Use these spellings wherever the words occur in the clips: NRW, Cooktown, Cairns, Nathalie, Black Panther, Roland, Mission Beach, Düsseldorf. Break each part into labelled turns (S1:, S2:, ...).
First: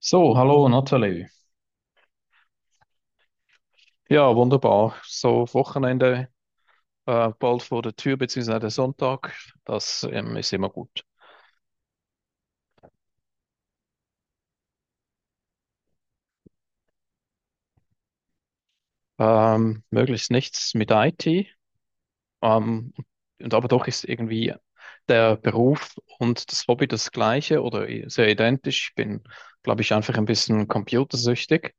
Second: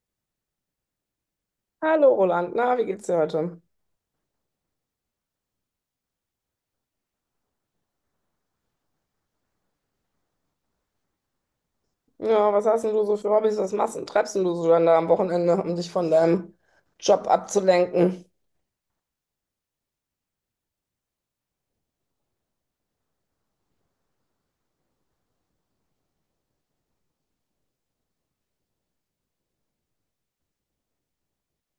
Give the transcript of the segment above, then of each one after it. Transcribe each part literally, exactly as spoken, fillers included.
S1: So, hallo Nathalie.
S2: Hallo Roland, na, wie geht's dir heute?
S1: Ja, wunderbar. So, Wochenende äh, bald vor der Tür, beziehungsweise der Sonntag, das ähm, ist immer gut.
S2: Ja, was hast denn du so für Hobbys? Was machst und treibst denn du so dann da am Wochenende, um dich von deinem Job abzulenken?
S1: Ähm, möglichst nichts mit I T, ähm, und aber doch ist irgendwie der Beruf und das Hobby das gleiche oder i- sehr identisch. Ich bin, glaube ich, einfach ein bisschen computersüchtig.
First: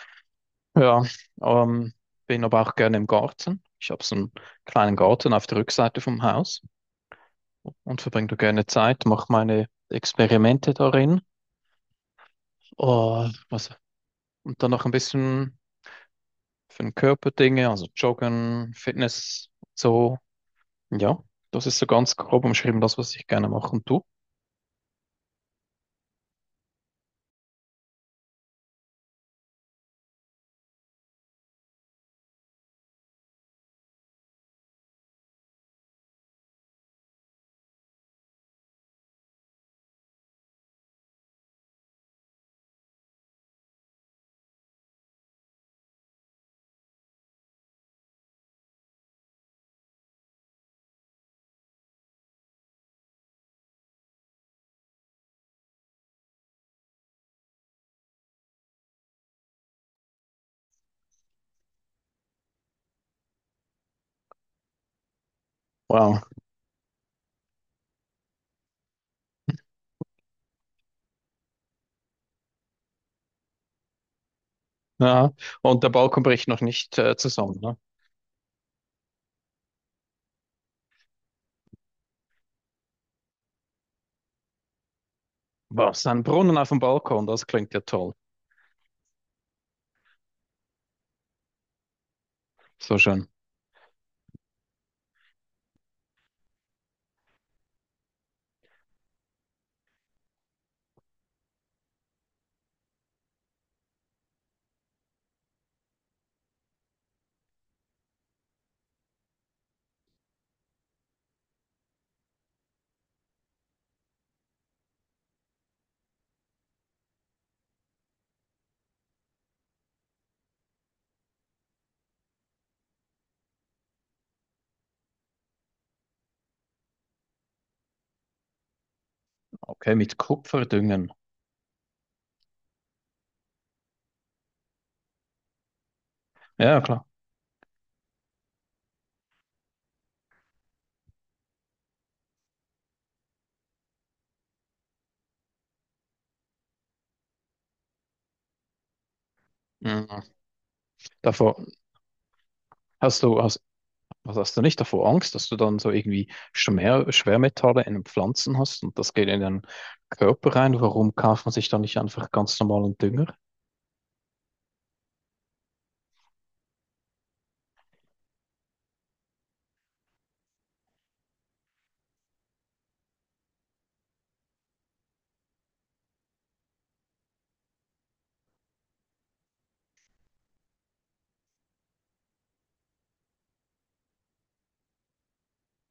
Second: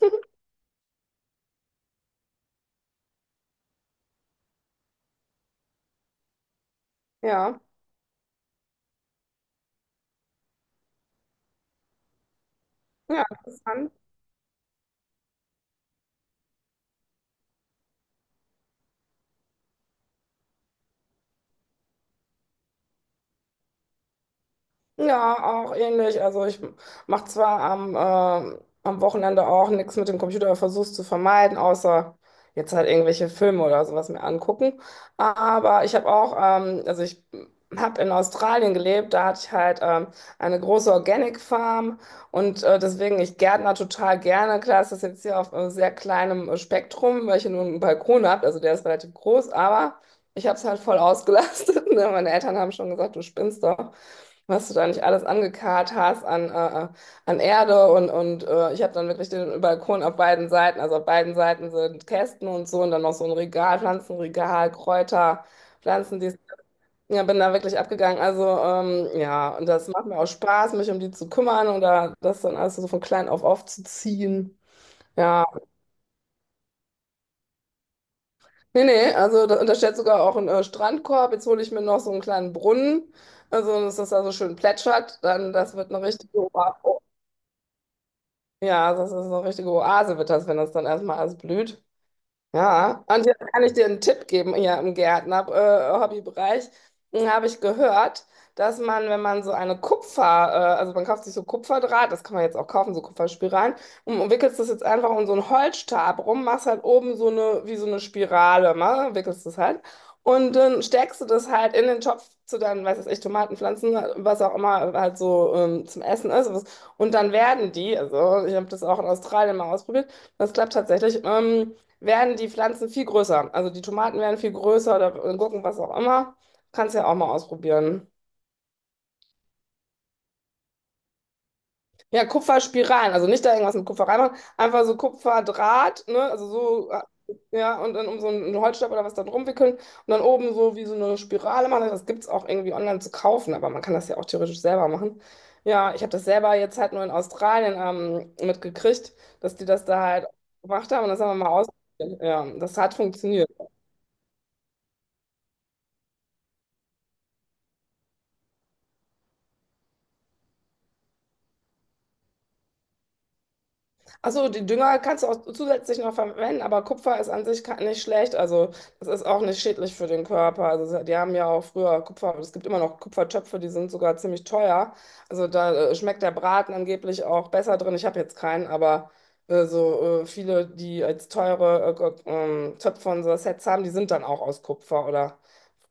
S1: Ja, ähm, bin aber auch gerne im Garten. Ich habe so einen kleinen Garten auf der Rückseite vom Haus,
S2: Ja,
S1: und verbringe da gerne Zeit, mache meine Experimente darin.
S2: ja,
S1: Oh, was,
S2: interessant.
S1: und dann noch ein bisschen für den Körper Dinge, also Joggen, Fitness, so. Ja, das ist so ganz grob umschrieben, das, was ich gerne mache. Und du?
S2: Ja, auch ähnlich. Also ich mache zwar am, äh, am Wochenende auch nichts mit dem Computer, aber versuch's zu vermeiden, außer jetzt halt irgendwelche Filme oder sowas mir angucken. Aber ich habe auch, ähm, also ich habe in Australien gelebt, da hatte ich halt ähm, eine große Organic Farm und äh, deswegen, ich gärtner total gerne. Klar ist das jetzt hier auf äh, sehr kleinem äh, Spektrum, weil ich hier nur einen Balkon habe, also der ist relativ groß, aber ich habe es halt voll ausgelastet. Ne? Meine Eltern haben schon gesagt, du spinnst doch, was du da nicht alles angekarrt hast an, äh, äh, an Erde und, und äh, ich habe dann wirklich den Balkon auf beiden Seiten, also auf beiden Seiten sind Kästen und so und dann noch so ein Regal, Pflanzenregal, Kräuter,
S1: Wow.
S2: Pflanzen, die ja, bin da wirklich abgegangen. Also ähm, ja, und das macht mir auch Spaß, mich um die zu kümmern oder das dann alles so von klein auf aufzuziehen.
S1: Ja,
S2: Ja,
S1: und der Balkon bricht noch nicht äh, zusammen, ne?
S2: nee, nee, also da, und da steht sogar auch ein äh, Strandkorb. Jetzt hole ich mir noch so einen kleinen Brunnen, also dass das da so schön plätschert. Dann, das wird eine
S1: Was? Ein
S2: richtige
S1: Brunnen auf dem
S2: Oa-.
S1: Balkon, das klingt ja toll.
S2: Ja, das ist eine richtige Oase, wird das, wenn das dann erstmal alles blüht.
S1: So
S2: Ja, und
S1: schön.
S2: jetzt kann ich dir einen Tipp geben hier im Gärtner-, äh, Hobbybereich. Hm, habe ich gehört, dass man, wenn man so eine Kupfer-, äh, also man kauft sich so Kupferdraht, das kann man jetzt auch kaufen, so Kupferspiralen, und und wickelst das jetzt einfach um so einen Holzstab rum, machst halt oben so eine, wie so eine Spirale, ne? Wickelst das halt. Und dann steckst du das halt in den Topf zu deinen, weiß ich, Tomatenpflanzen, was auch immer halt so ähm, zum Essen ist. Und dann werden die, also ich habe das auch in Australien mal ausprobiert, das klappt tatsächlich. Ähm, werden die Pflanzen viel größer. Also die Tomaten werden viel größer oder Gurken, was auch immer. Kannst ja auch mal ausprobieren.
S1: Okay, mit Kupfer düngen.
S2: Ja, Kupferspiralen, also nicht da irgendwas mit Kupfer reinmachen, einfach so Kupferdraht, ne? Also
S1: Ja,
S2: so,
S1: klar.
S2: ja, und dann um so einen Holzstab oder was da drum wickeln und dann oben so wie so eine Spirale machen. Das gibt es auch irgendwie online zu kaufen, aber man kann das ja auch theoretisch selber machen. Ja, ich habe das selber jetzt halt nur in Australien ähm, mitgekriegt, dass die das da halt
S1: Mhm.
S2: gemacht haben und das haben wir mal
S1: Davor
S2: ausprobiert. Ja, das hat
S1: hast du,
S2: funktioniert.
S1: hast Also hast du nicht davor Angst, dass du dann so irgendwie Schwer Schwermetalle in den Pflanzen hast und das geht in den Körper rein? Warum kauft man sich da nicht einfach ganz normalen Dünger?
S2: Achso, die Dünger kannst du auch zusätzlich noch verwenden, aber Kupfer ist an sich ka-, nicht schlecht. Also, das ist auch nicht schädlich für den Körper. Also, die haben ja auch früher Kupfer, es gibt immer noch Kupfertöpfe, die sind sogar ziemlich teuer. Also, da äh, schmeckt der Braten angeblich auch besser drin. Ich habe jetzt keinen, aber äh, so äh, viele, die als teure äh, äh, ähm, Töpfe und so Sets haben, die sind dann auch aus Kupfer. Oder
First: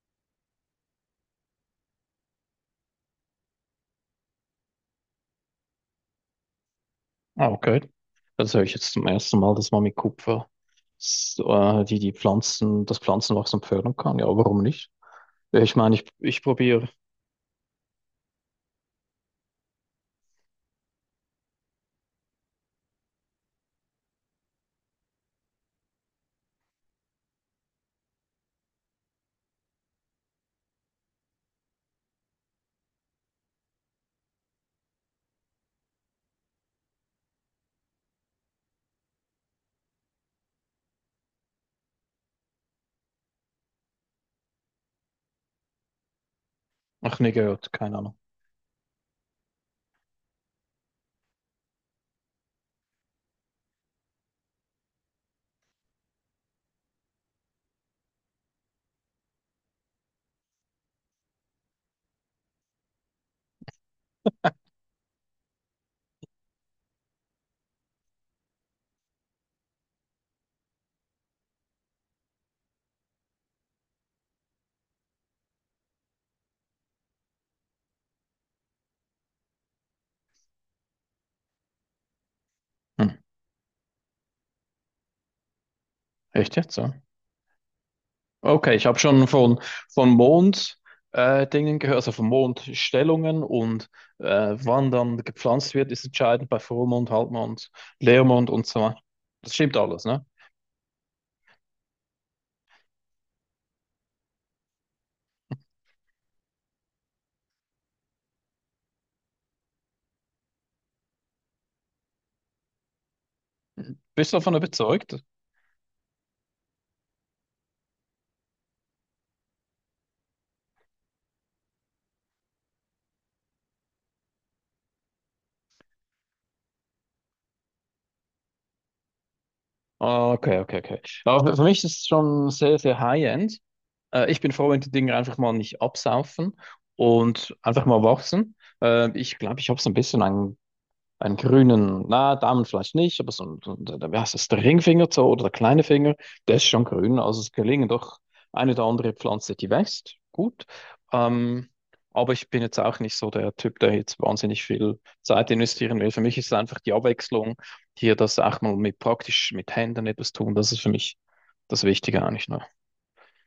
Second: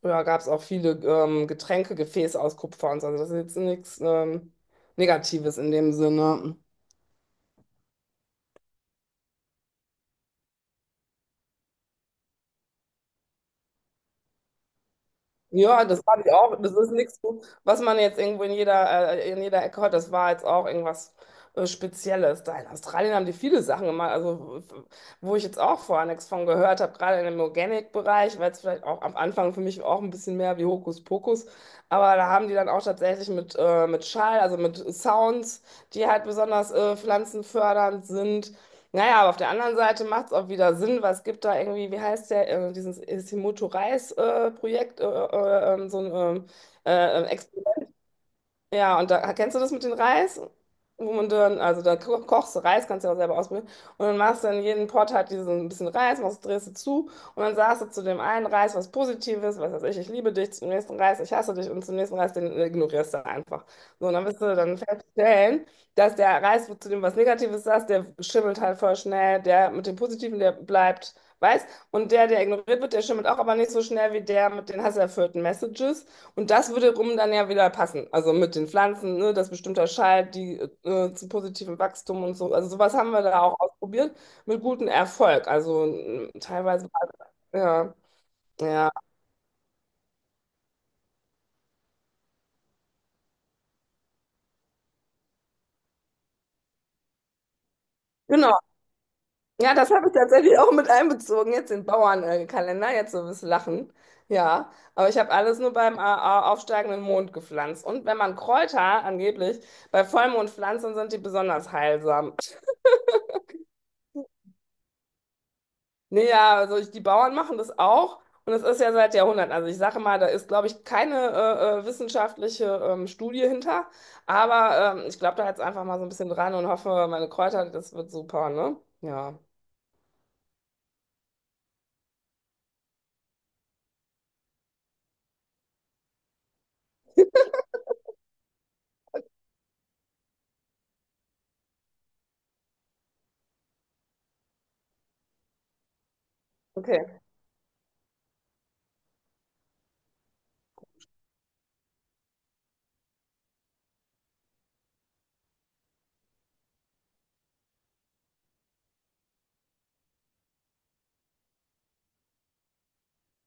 S2: früher gab es auch viele ähm, Getränkegefäße aus Kupfer und so. Also, das ist jetzt nichts ähm, Negatives in dem Sinne.
S1: Ah, okay. Das höre ich jetzt zum ersten Mal, dass man mit Kupfer s- äh, die, die Pflanzen, das Pflanzenwachstum fördern kann. Ja, warum nicht? Ja, ich
S2: Ja,
S1: meine,
S2: das
S1: ich,
S2: fand ich
S1: ich
S2: auch. Das
S1: probiere.
S2: ist nichts, was man jetzt irgendwo in jeder, äh, in jeder Ecke hört. Das war jetzt auch irgendwas äh, Spezielles. Da in Australien haben die viele Sachen gemacht, also w- wo ich jetzt auch vorher nichts von gehört habe, gerade in dem Organic-Bereich, weil es vielleicht auch am Anfang für mich auch ein bisschen mehr wie Hokuspokus. Aber da haben die dann auch tatsächlich mit, äh, mit Schall, also mit Sounds, die halt besonders äh, pflanzenfördernd sind. Naja, aber auf der anderen Seite macht es auch wieder Sinn, was gibt da irgendwie, wie heißt der, äh, dieses Himoto-Reis-Projekt, äh, Projekt, äh, äh, äh, ähm, so ein ähm,
S1: Ach,
S2: äh,
S1: nie
S2: äh,
S1: gehört, keine Ahnung.
S2: ja, und da kennst du das mit dem Reis? Wo man dann, also da ko kochst du Reis, kannst du ja auch selber ausprobieren. Und dann machst du in jeden Pot halt diesen ein bisschen Reis, machst, drehst du zu und dann sagst du zu dem einen Reis was Positives, was weiß ich, ich liebe dich, zum nächsten Reis, ich hasse dich und zum nächsten Reis, den ignorierst du einfach. So, und dann wirst du dann feststellen, dass der Reis, wo zu dem was Negatives sagst, der schimmelt halt voll schnell, der mit dem Positiven, der bleibt weiß und der, der ignoriert wird, der schimmelt auch, aber nicht so schnell wie der mit den hasserfüllten Messages. Und das würde rum dann ja wieder passen. Also mit den Pflanzen, ne, dass bestimmter Schalt, die äh, zu positivem Wachstum und so. Also sowas
S1: Hm.
S2: haben wir da auch ausprobiert mit gutem Erfolg. Also mm,
S1: Echt jetzt,
S2: teilweise,
S1: ja?
S2: ja,
S1: Okay, ich
S2: ja,
S1: habe schon von, von Mond äh, Dingen gehört, also von Mondstellungen und äh, wann dann gepflanzt wird, ist entscheidend bei Vollmond, Halbmond, Leermond
S2: genau.
S1: und so weiter. Das
S2: Ja,
S1: stimmt
S2: das
S1: alles,
S2: habe ich
S1: ne?
S2: tatsächlich auch mit einbezogen, jetzt den Bauernkalender, jetzt so ein bisschen lachen. Ja, aber ich habe alles nur beim äh, au- aufsteigenden Mond gepflanzt. Und wenn man Kräuter angeblich bei Vollmond pflanzt, dann sind die besonders heilsam.
S1: Bist du davon überzeugt?
S2: Nee, ja, also ich, die Bauern machen das auch und es ist ja seit Jahrhunderten. Also ich sage mal, da ist, glaube ich, keine äh, äh, wissenschaftliche ähm, Studie hinter, aber ähm, ich glaube da jetzt einfach mal so ein bisschen dran und hoffe, meine Kräuter, das wird super, ne? Ja.
S1: Ah, okay, okay, okay. Aber für mich ist es schon sehr, sehr high-end. Äh, ich bin froh, wenn die Dinge einfach mal nicht absaufen und einfach mal wachsen. Äh, ich glaube, ich habe so ein bisschen ein einen grünen, na, Daumen vielleicht nicht, aber so ein, so ein- wie heißt das, der Ringfinger so, oder der kleine Finger, der ist schon
S2: Okay.
S1: grün. Also es gelingen doch eine oder andere Pflanze, die wächst. Gut. Ähm, aber ich bin jetzt auch nicht so der Typ, der jetzt wahnsinnig viel Zeit investieren will. Für mich ist es einfach die Abwechslung, hier das auch mal mit praktisch mit Händen etwas tun. Das ist für mich das Wichtige eigentlich noch.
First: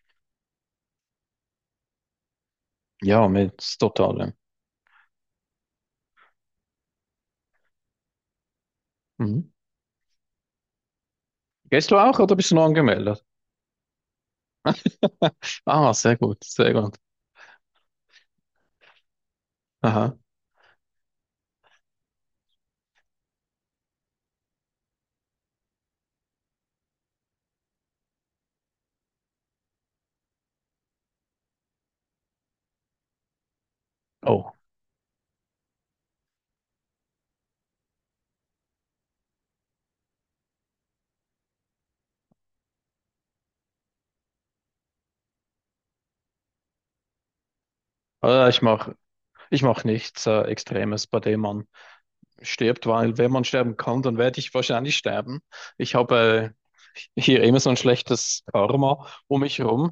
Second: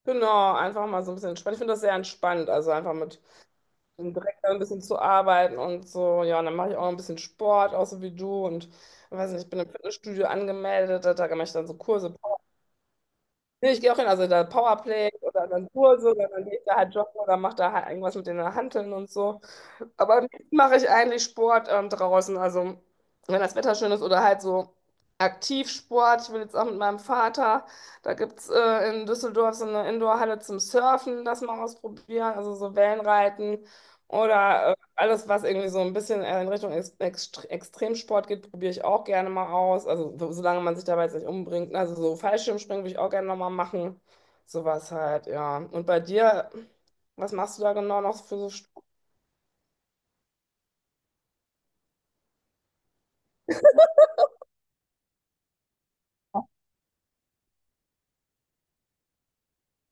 S2: Genau, einfach mal so ein bisschen entspannt. Ich finde das sehr entspannt, also einfach mit
S1: Ja, mit
S2: dem
S1: totalem.
S2: Dreck da ein bisschen zu arbeiten und so. Ja, und dann mache ich auch ein bisschen Sport, auch so wie du und ich weiß nicht, ich
S1: Mhm.
S2: bin im Fitnessstudio angemeldet, da mache ich dann so
S1: Gehst du
S2: Kurse.
S1: auch oder bist du noch angemeldet?
S2: Nee, ich gehe auch hin, also da Powerplay oder dann
S1: Ah,
S2: Kurse
S1: sehr
S2: oder
S1: gut,
S2: dann geht
S1: sehr
S2: da halt
S1: gut.
S2: joggen oder macht da halt irgendwas mit den Hanteln und so.
S1: Aha.
S2: Aber am liebsten mache ich eigentlich Sport ähm, draußen. Also, wenn das Wetter schön ist oder halt so Aktivsport. Ich will jetzt auch mit meinem Vater. Da gibt es äh, in Düsseldorf so eine Indoorhalle zum Surfen, das mal ausprobieren. Also, so Wellenreiten
S1: Oh,
S2: oder äh, alles, was irgendwie so ein bisschen äh, in Richtung Ex Ext- Extremsport geht, probiere ich auch gerne mal aus. Also, so, solange man sich dabei jetzt nicht umbringt. Also, so Fallschirmspringen würde ich auch gerne nochmal machen. Sowas halt, ja. Und bei dir, was machst du da genau noch für
S1: äh,
S2: so
S1: ich mach, ich mache nichts äh, Extremes, bei dem man stirbt, weil wenn man sterben kann, dann werde ich wahrscheinlich sterben. Ich habe äh, hier immer so ein schlechtes Karma um mich herum.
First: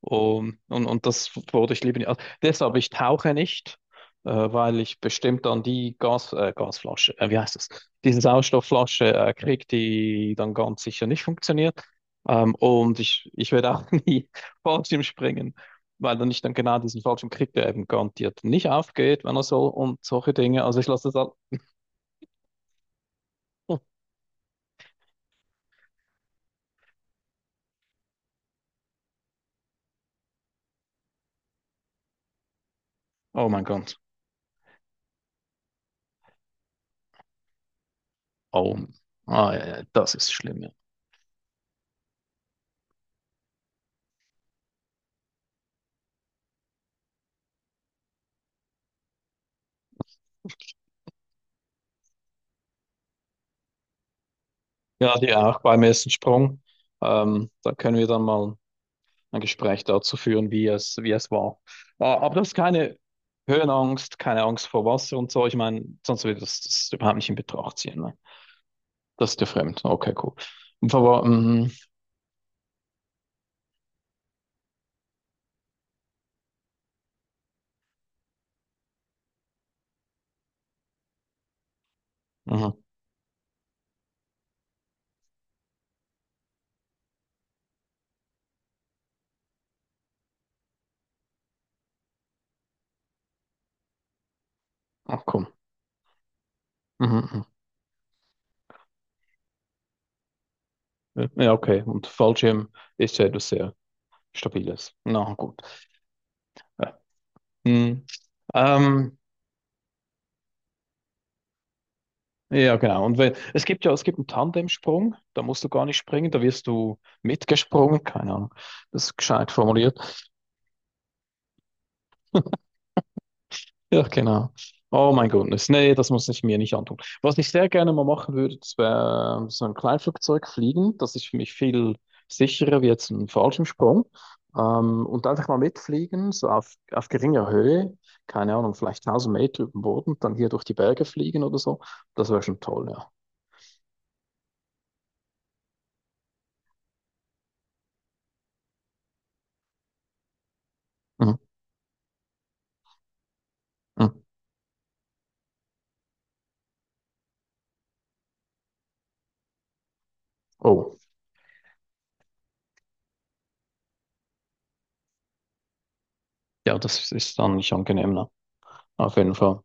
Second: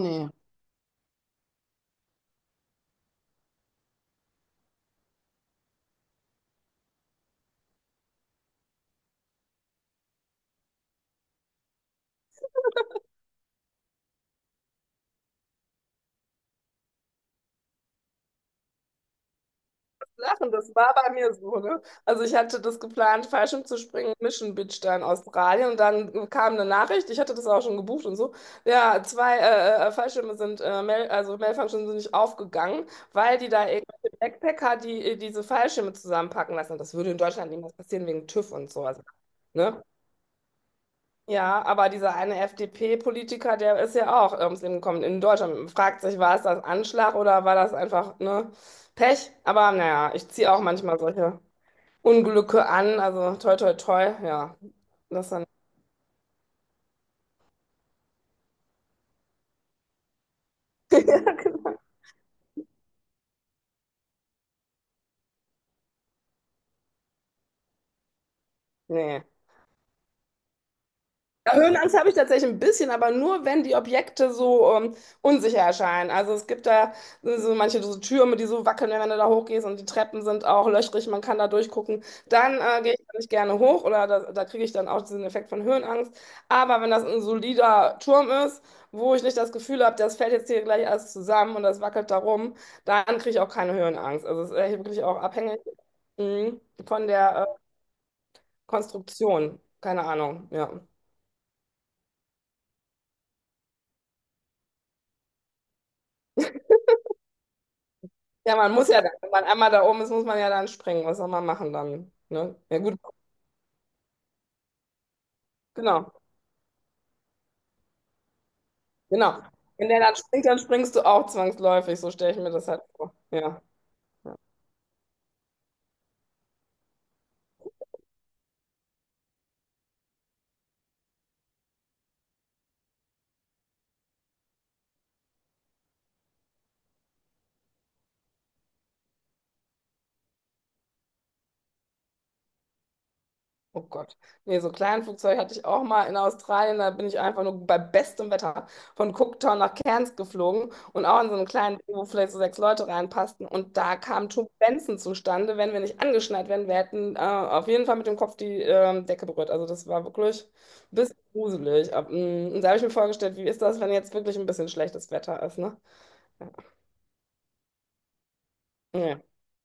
S1: Um, und, und das wurde ich lieber nicht. Also deshalb, ich tauche nicht, äh, weil ich bestimmt dann die Gas, äh, Gasflasche, äh, wie heißt das? Diese Sauerstoffflasche äh, kriege, die dann ganz sicher nicht funktioniert. Ähm, und ich, ich werde auch nie Fallschirm springen, weil dann ich dann genau diesen Fallschirm kriege, der eben garantiert nicht aufgeht, wenn er soll und solche
S2: lachen,
S1: Dinge.
S2: das
S1: Also ich
S2: war
S1: lasse
S2: bei
S1: das halt.
S2: mir so, ne? Also ich hatte das geplant, Fallschirm zu
S1: Oh,
S2: springen, Mission Beach da in Australien und dann kam eine Nachricht, ich hatte das auch schon gebucht und so, ja, zwei äh, äh, äh, Fallschirme sind, äh, Mail, also Mailfunctions sind nicht aufgegangen, weil
S1: oh
S2: die
S1: mein
S2: da
S1: Gott.
S2: irgendwelche Backpacker, die äh, diese Fallschirme zusammenpacken lassen. Das würde in Deutschland niemals passieren wegen TÜV und
S1: Oh,
S2: so, also,
S1: ah, ja,
S2: ne?
S1: ja, das ist schlimm. Ja,
S2: Ja, aber dieser eine F D P-Politiker, der ist ja auch ums Leben gekommen in Deutschland. Man fragt sich, war es das Anschlag oder war das einfach, ne, Pech? Aber naja, ich ziehe auch manchmal solche Unglücke an. Also toi, toi, toi, ja.
S1: ja,
S2: Das
S1: die
S2: dann.
S1: auch beim ersten Sprung. Ähm, da können wir dann mal. ein Gespräch dazu führen, wie es, wie es war. Äh, aber das ist keine Höhenangst, keine Angst vor Wasser und so. Ich meine, sonst würde das, das überhaupt nicht in Betracht ziehen. Ne?
S2: Nee.
S1: Das ist dir fremd. Okay, cool. Und Aber,
S2: Ja,
S1: mhm,
S2: Höhenangst habe ich tatsächlich ein bisschen, aber nur wenn die Objekte so ähm, unsicher erscheinen. Also es gibt da so so manche so Türme, die so wackeln, wenn du da hochgehst und die Treppen sind auch löchrig, man kann da durchgucken. Dann äh,
S1: mhm.
S2: gehe ich da nicht gerne hoch oder da, da kriege ich dann auch diesen Effekt von Höhenangst. Aber wenn das ein solider Turm ist, wo ich nicht das Gefühl habe, das fällt jetzt hier gleich alles zusammen und das wackelt da rum, dann kriege ich auch keine Höhenangst. Also es ist echt wirklich auch
S1: Ach komm.
S2: abhängig mh, von
S1: Mhm,
S2: der äh, Konstruktion. Keine Ahnung, ja.
S1: mhm. Ja, okay. Und Fallschirm ist ja etwas sehr Stabiles. Na gut. Ja. Mhm.
S2: Ja, man muss ja, dann,
S1: Ähm,
S2: wenn man einmal da oben ist, muss man ja dann springen. Was soll man machen dann? Ne?
S1: ja,
S2: Ja, gut,
S1: genau. Und wenn, es gibt ja, es gibt einen Tandemsprung, da musst du gar nicht
S2: genau,
S1: springen, da wirst du mitgesprungen, keine Ahnung. Das ist
S2: genau.
S1: gescheit
S2: Wenn
S1: formuliert.
S2: der dann springt, dann springst du auch zwangsläufig. So stelle ich mir das halt vor. Ja.
S1: Ja, genau. Oh mein Gott, nee, das muss ich mir nicht antun. Was ich sehr gerne mal machen würde, das wäre so ein Kleinflugzeug fliegen. Das ist für mich viel sicherer wie jetzt ein Fallschirmsprung. Ähm, und einfach mal mitfliegen, so auf, auf geringer Höhe, keine Ahnung, vielleicht tausend Meter über dem Boden, dann hier durch die Berge fliegen oder so. Das wäre schon toll, ja.
S2: Oh Gott. Nee, so ein Kleinflugzeug hatte ich auch mal in Australien. Da bin ich einfach nur bei bestem Wetter von Cooktown nach Cairns geflogen und auch in so
S1: Mhm.
S2: einem kleinen Boot, wo vielleicht so sechs Leute reinpassten. Und da
S1: Mhm.
S2: kamen Turbulenzen zustande. Wenn wir nicht angeschnallt wären, wir hätten äh, auf jeden Fall mit dem Kopf die ähm, Decke berührt. Also das war wirklich ein
S1: Oh,
S2: bisschen gruselig. Ab- mm, Und da habe ich mir vorgestellt, wie ist das, wenn jetzt wirklich ein bisschen schlechtes Wetter ist, ne?
S1: ja, das ist dann nicht angenehm, ne?
S2: Ja,
S1: Auf
S2: ja,
S1: jeden Fall.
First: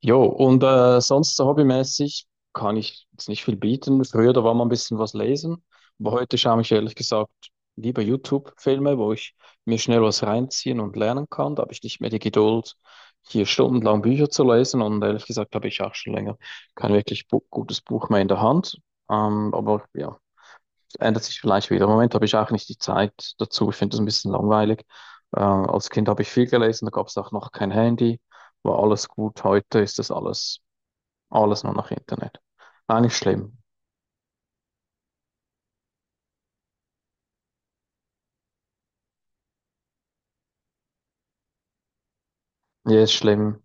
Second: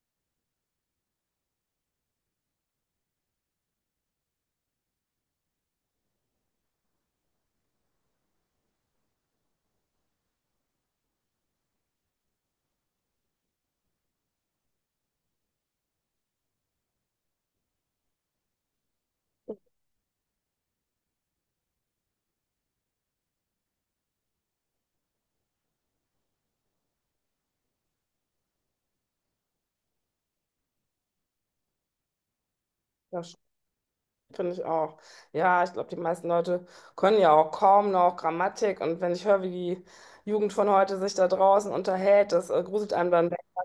S1: Jo, und äh, sonst so hobbymäßig kann ich jetzt nicht viel bieten. Früher, da war mal ein bisschen was lesen, aber heute schaue ich ehrlich gesagt lieber YouTube-Filme, wo ich mir schnell was reinziehen und lernen kann. Da habe ich nicht mehr die Geduld, hier stundenlang Bücher zu lesen und ehrlich gesagt habe ich auch schon länger kein wirklich bu gutes Buch mehr in der Hand. Ähm, aber ja, ändert sich vielleicht wieder. Im Moment habe ich auch nicht die Zeit dazu. Ich finde das ein bisschen langweilig. Äh, als Kind habe ich viel gelesen, da gab es auch noch kein Handy, war alles gut. Heute ist das alles, alles nur noch Internet. Eigentlich
S2: das
S1: schlimm.
S2: finde ich auch. Ja, ich glaube, die meisten Leute können ja auch kaum noch Grammatik. Und wenn ich höre, wie die Jugend von heute sich da draußen unterhält, das äh, gruselt
S1: Ja,
S2: einem
S1: ist
S2: dann
S1: schlimm.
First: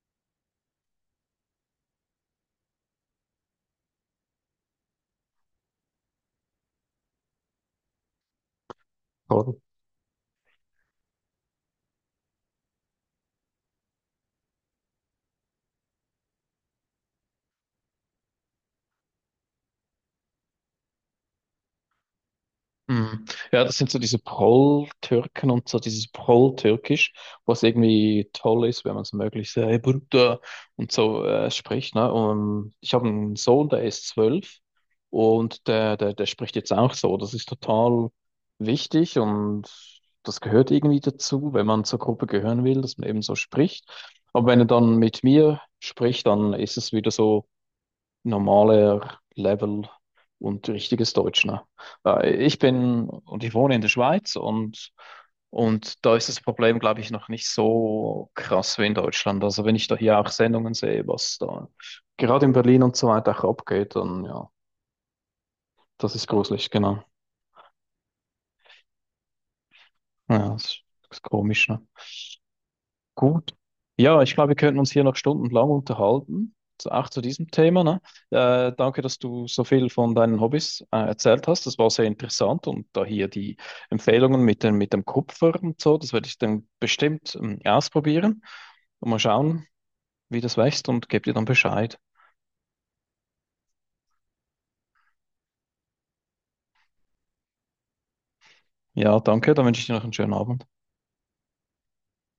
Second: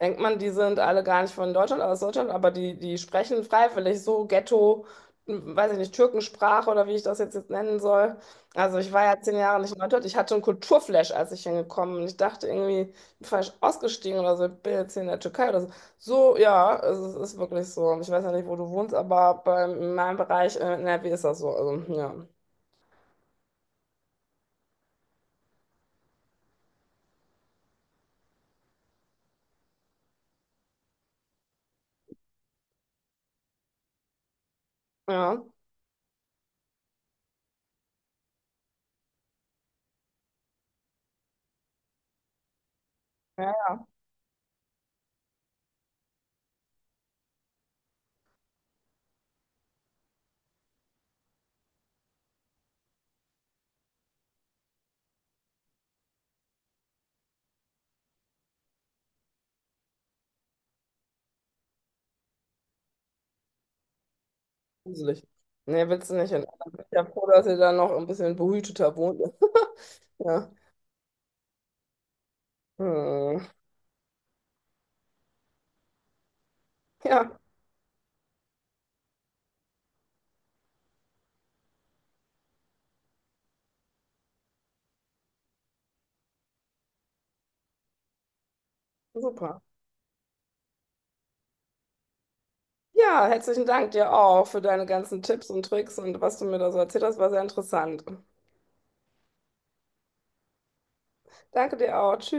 S2: denkt man, die sind alle gar nicht von Deutschland, aus Deutschland, aber die, die sprechen freiwillig so Ghetto, m, weiß ich nicht, Türkensprache oder wie ich das jetzt, jetzt nennen soll. Also ich war ja zehn
S1: Oder?
S2: Jahre nicht in Deutschland. Ich hatte einen Kulturflash, als ich hingekommen bin. Ich dachte irgendwie, ich bin falsch ausgestiegen oder so, ich bin jetzt hier in der Türkei oder so. So, ja, also es ist wirklich so. Ich weiß ja nicht, wo du wohnst, aber bei, in meinem Bereich äh, in N R W ist das so. Also, ja.
S1: Mhm. Ja, das sind so diese Prol-Türken und so dieses Prol-Türkisch, was irgendwie toll ist, wenn man es möglichst äh, hey, Bruder und so äh, spricht. Ne? Und ich habe einen Sohn, der ist zwölf
S2: Ja.
S1: und der, der, der spricht jetzt auch so. Das ist total wichtig und das gehört irgendwie dazu, wenn man zur Gruppe gehören will, dass man eben so
S2: Ja, ja,
S1: spricht. Aber wenn er dann mit mir spricht, dann ist es wieder so normaler Level und richtiges Deutsch, ne? Äh, Ich bin und ich wohne in der Schweiz und, und da ist das Problem, glaube ich, noch nicht so krass wie in Deutschland. Also wenn ich da hier auch Sendungen sehe, was da gerade in Berlin und so weiter auch abgeht, dann ja,
S2: gruselig. Nee, willst du
S1: das ist
S2: nicht hin.
S1: gruselig,
S2: Ich bin
S1: genau.
S2: ja froh, dass ihr da noch ein bisschen behüteter wohnt.
S1: Ja,
S2: Ja.
S1: das ist, das ist komisch, ne?
S2: Hm.
S1: Gut. Ja, ich glaube, wir könnten uns hier noch stundenlang unterhalten, zu- auch zu
S2: Ja,
S1: diesem Thema, ne? Äh, danke, dass du so viel von deinen Hobbys äh, erzählt hast. Das war sehr interessant und da hier die Empfehlungen mit dem, mit dem Kupfer und so, das werde ich dann bestimmt ähm, ausprobieren und mal
S2: super.
S1: schauen, wie das wächst und gebe dir dann Bescheid.
S2: Ja, herzlichen Dank dir auch für deine ganzen Tipps und Tricks und was du mir da so erzählt hast, war sehr interessant.
S1: Ja, danke, dann wünsche ich dir noch einen schönen Abend.
S2: Danke dir auch.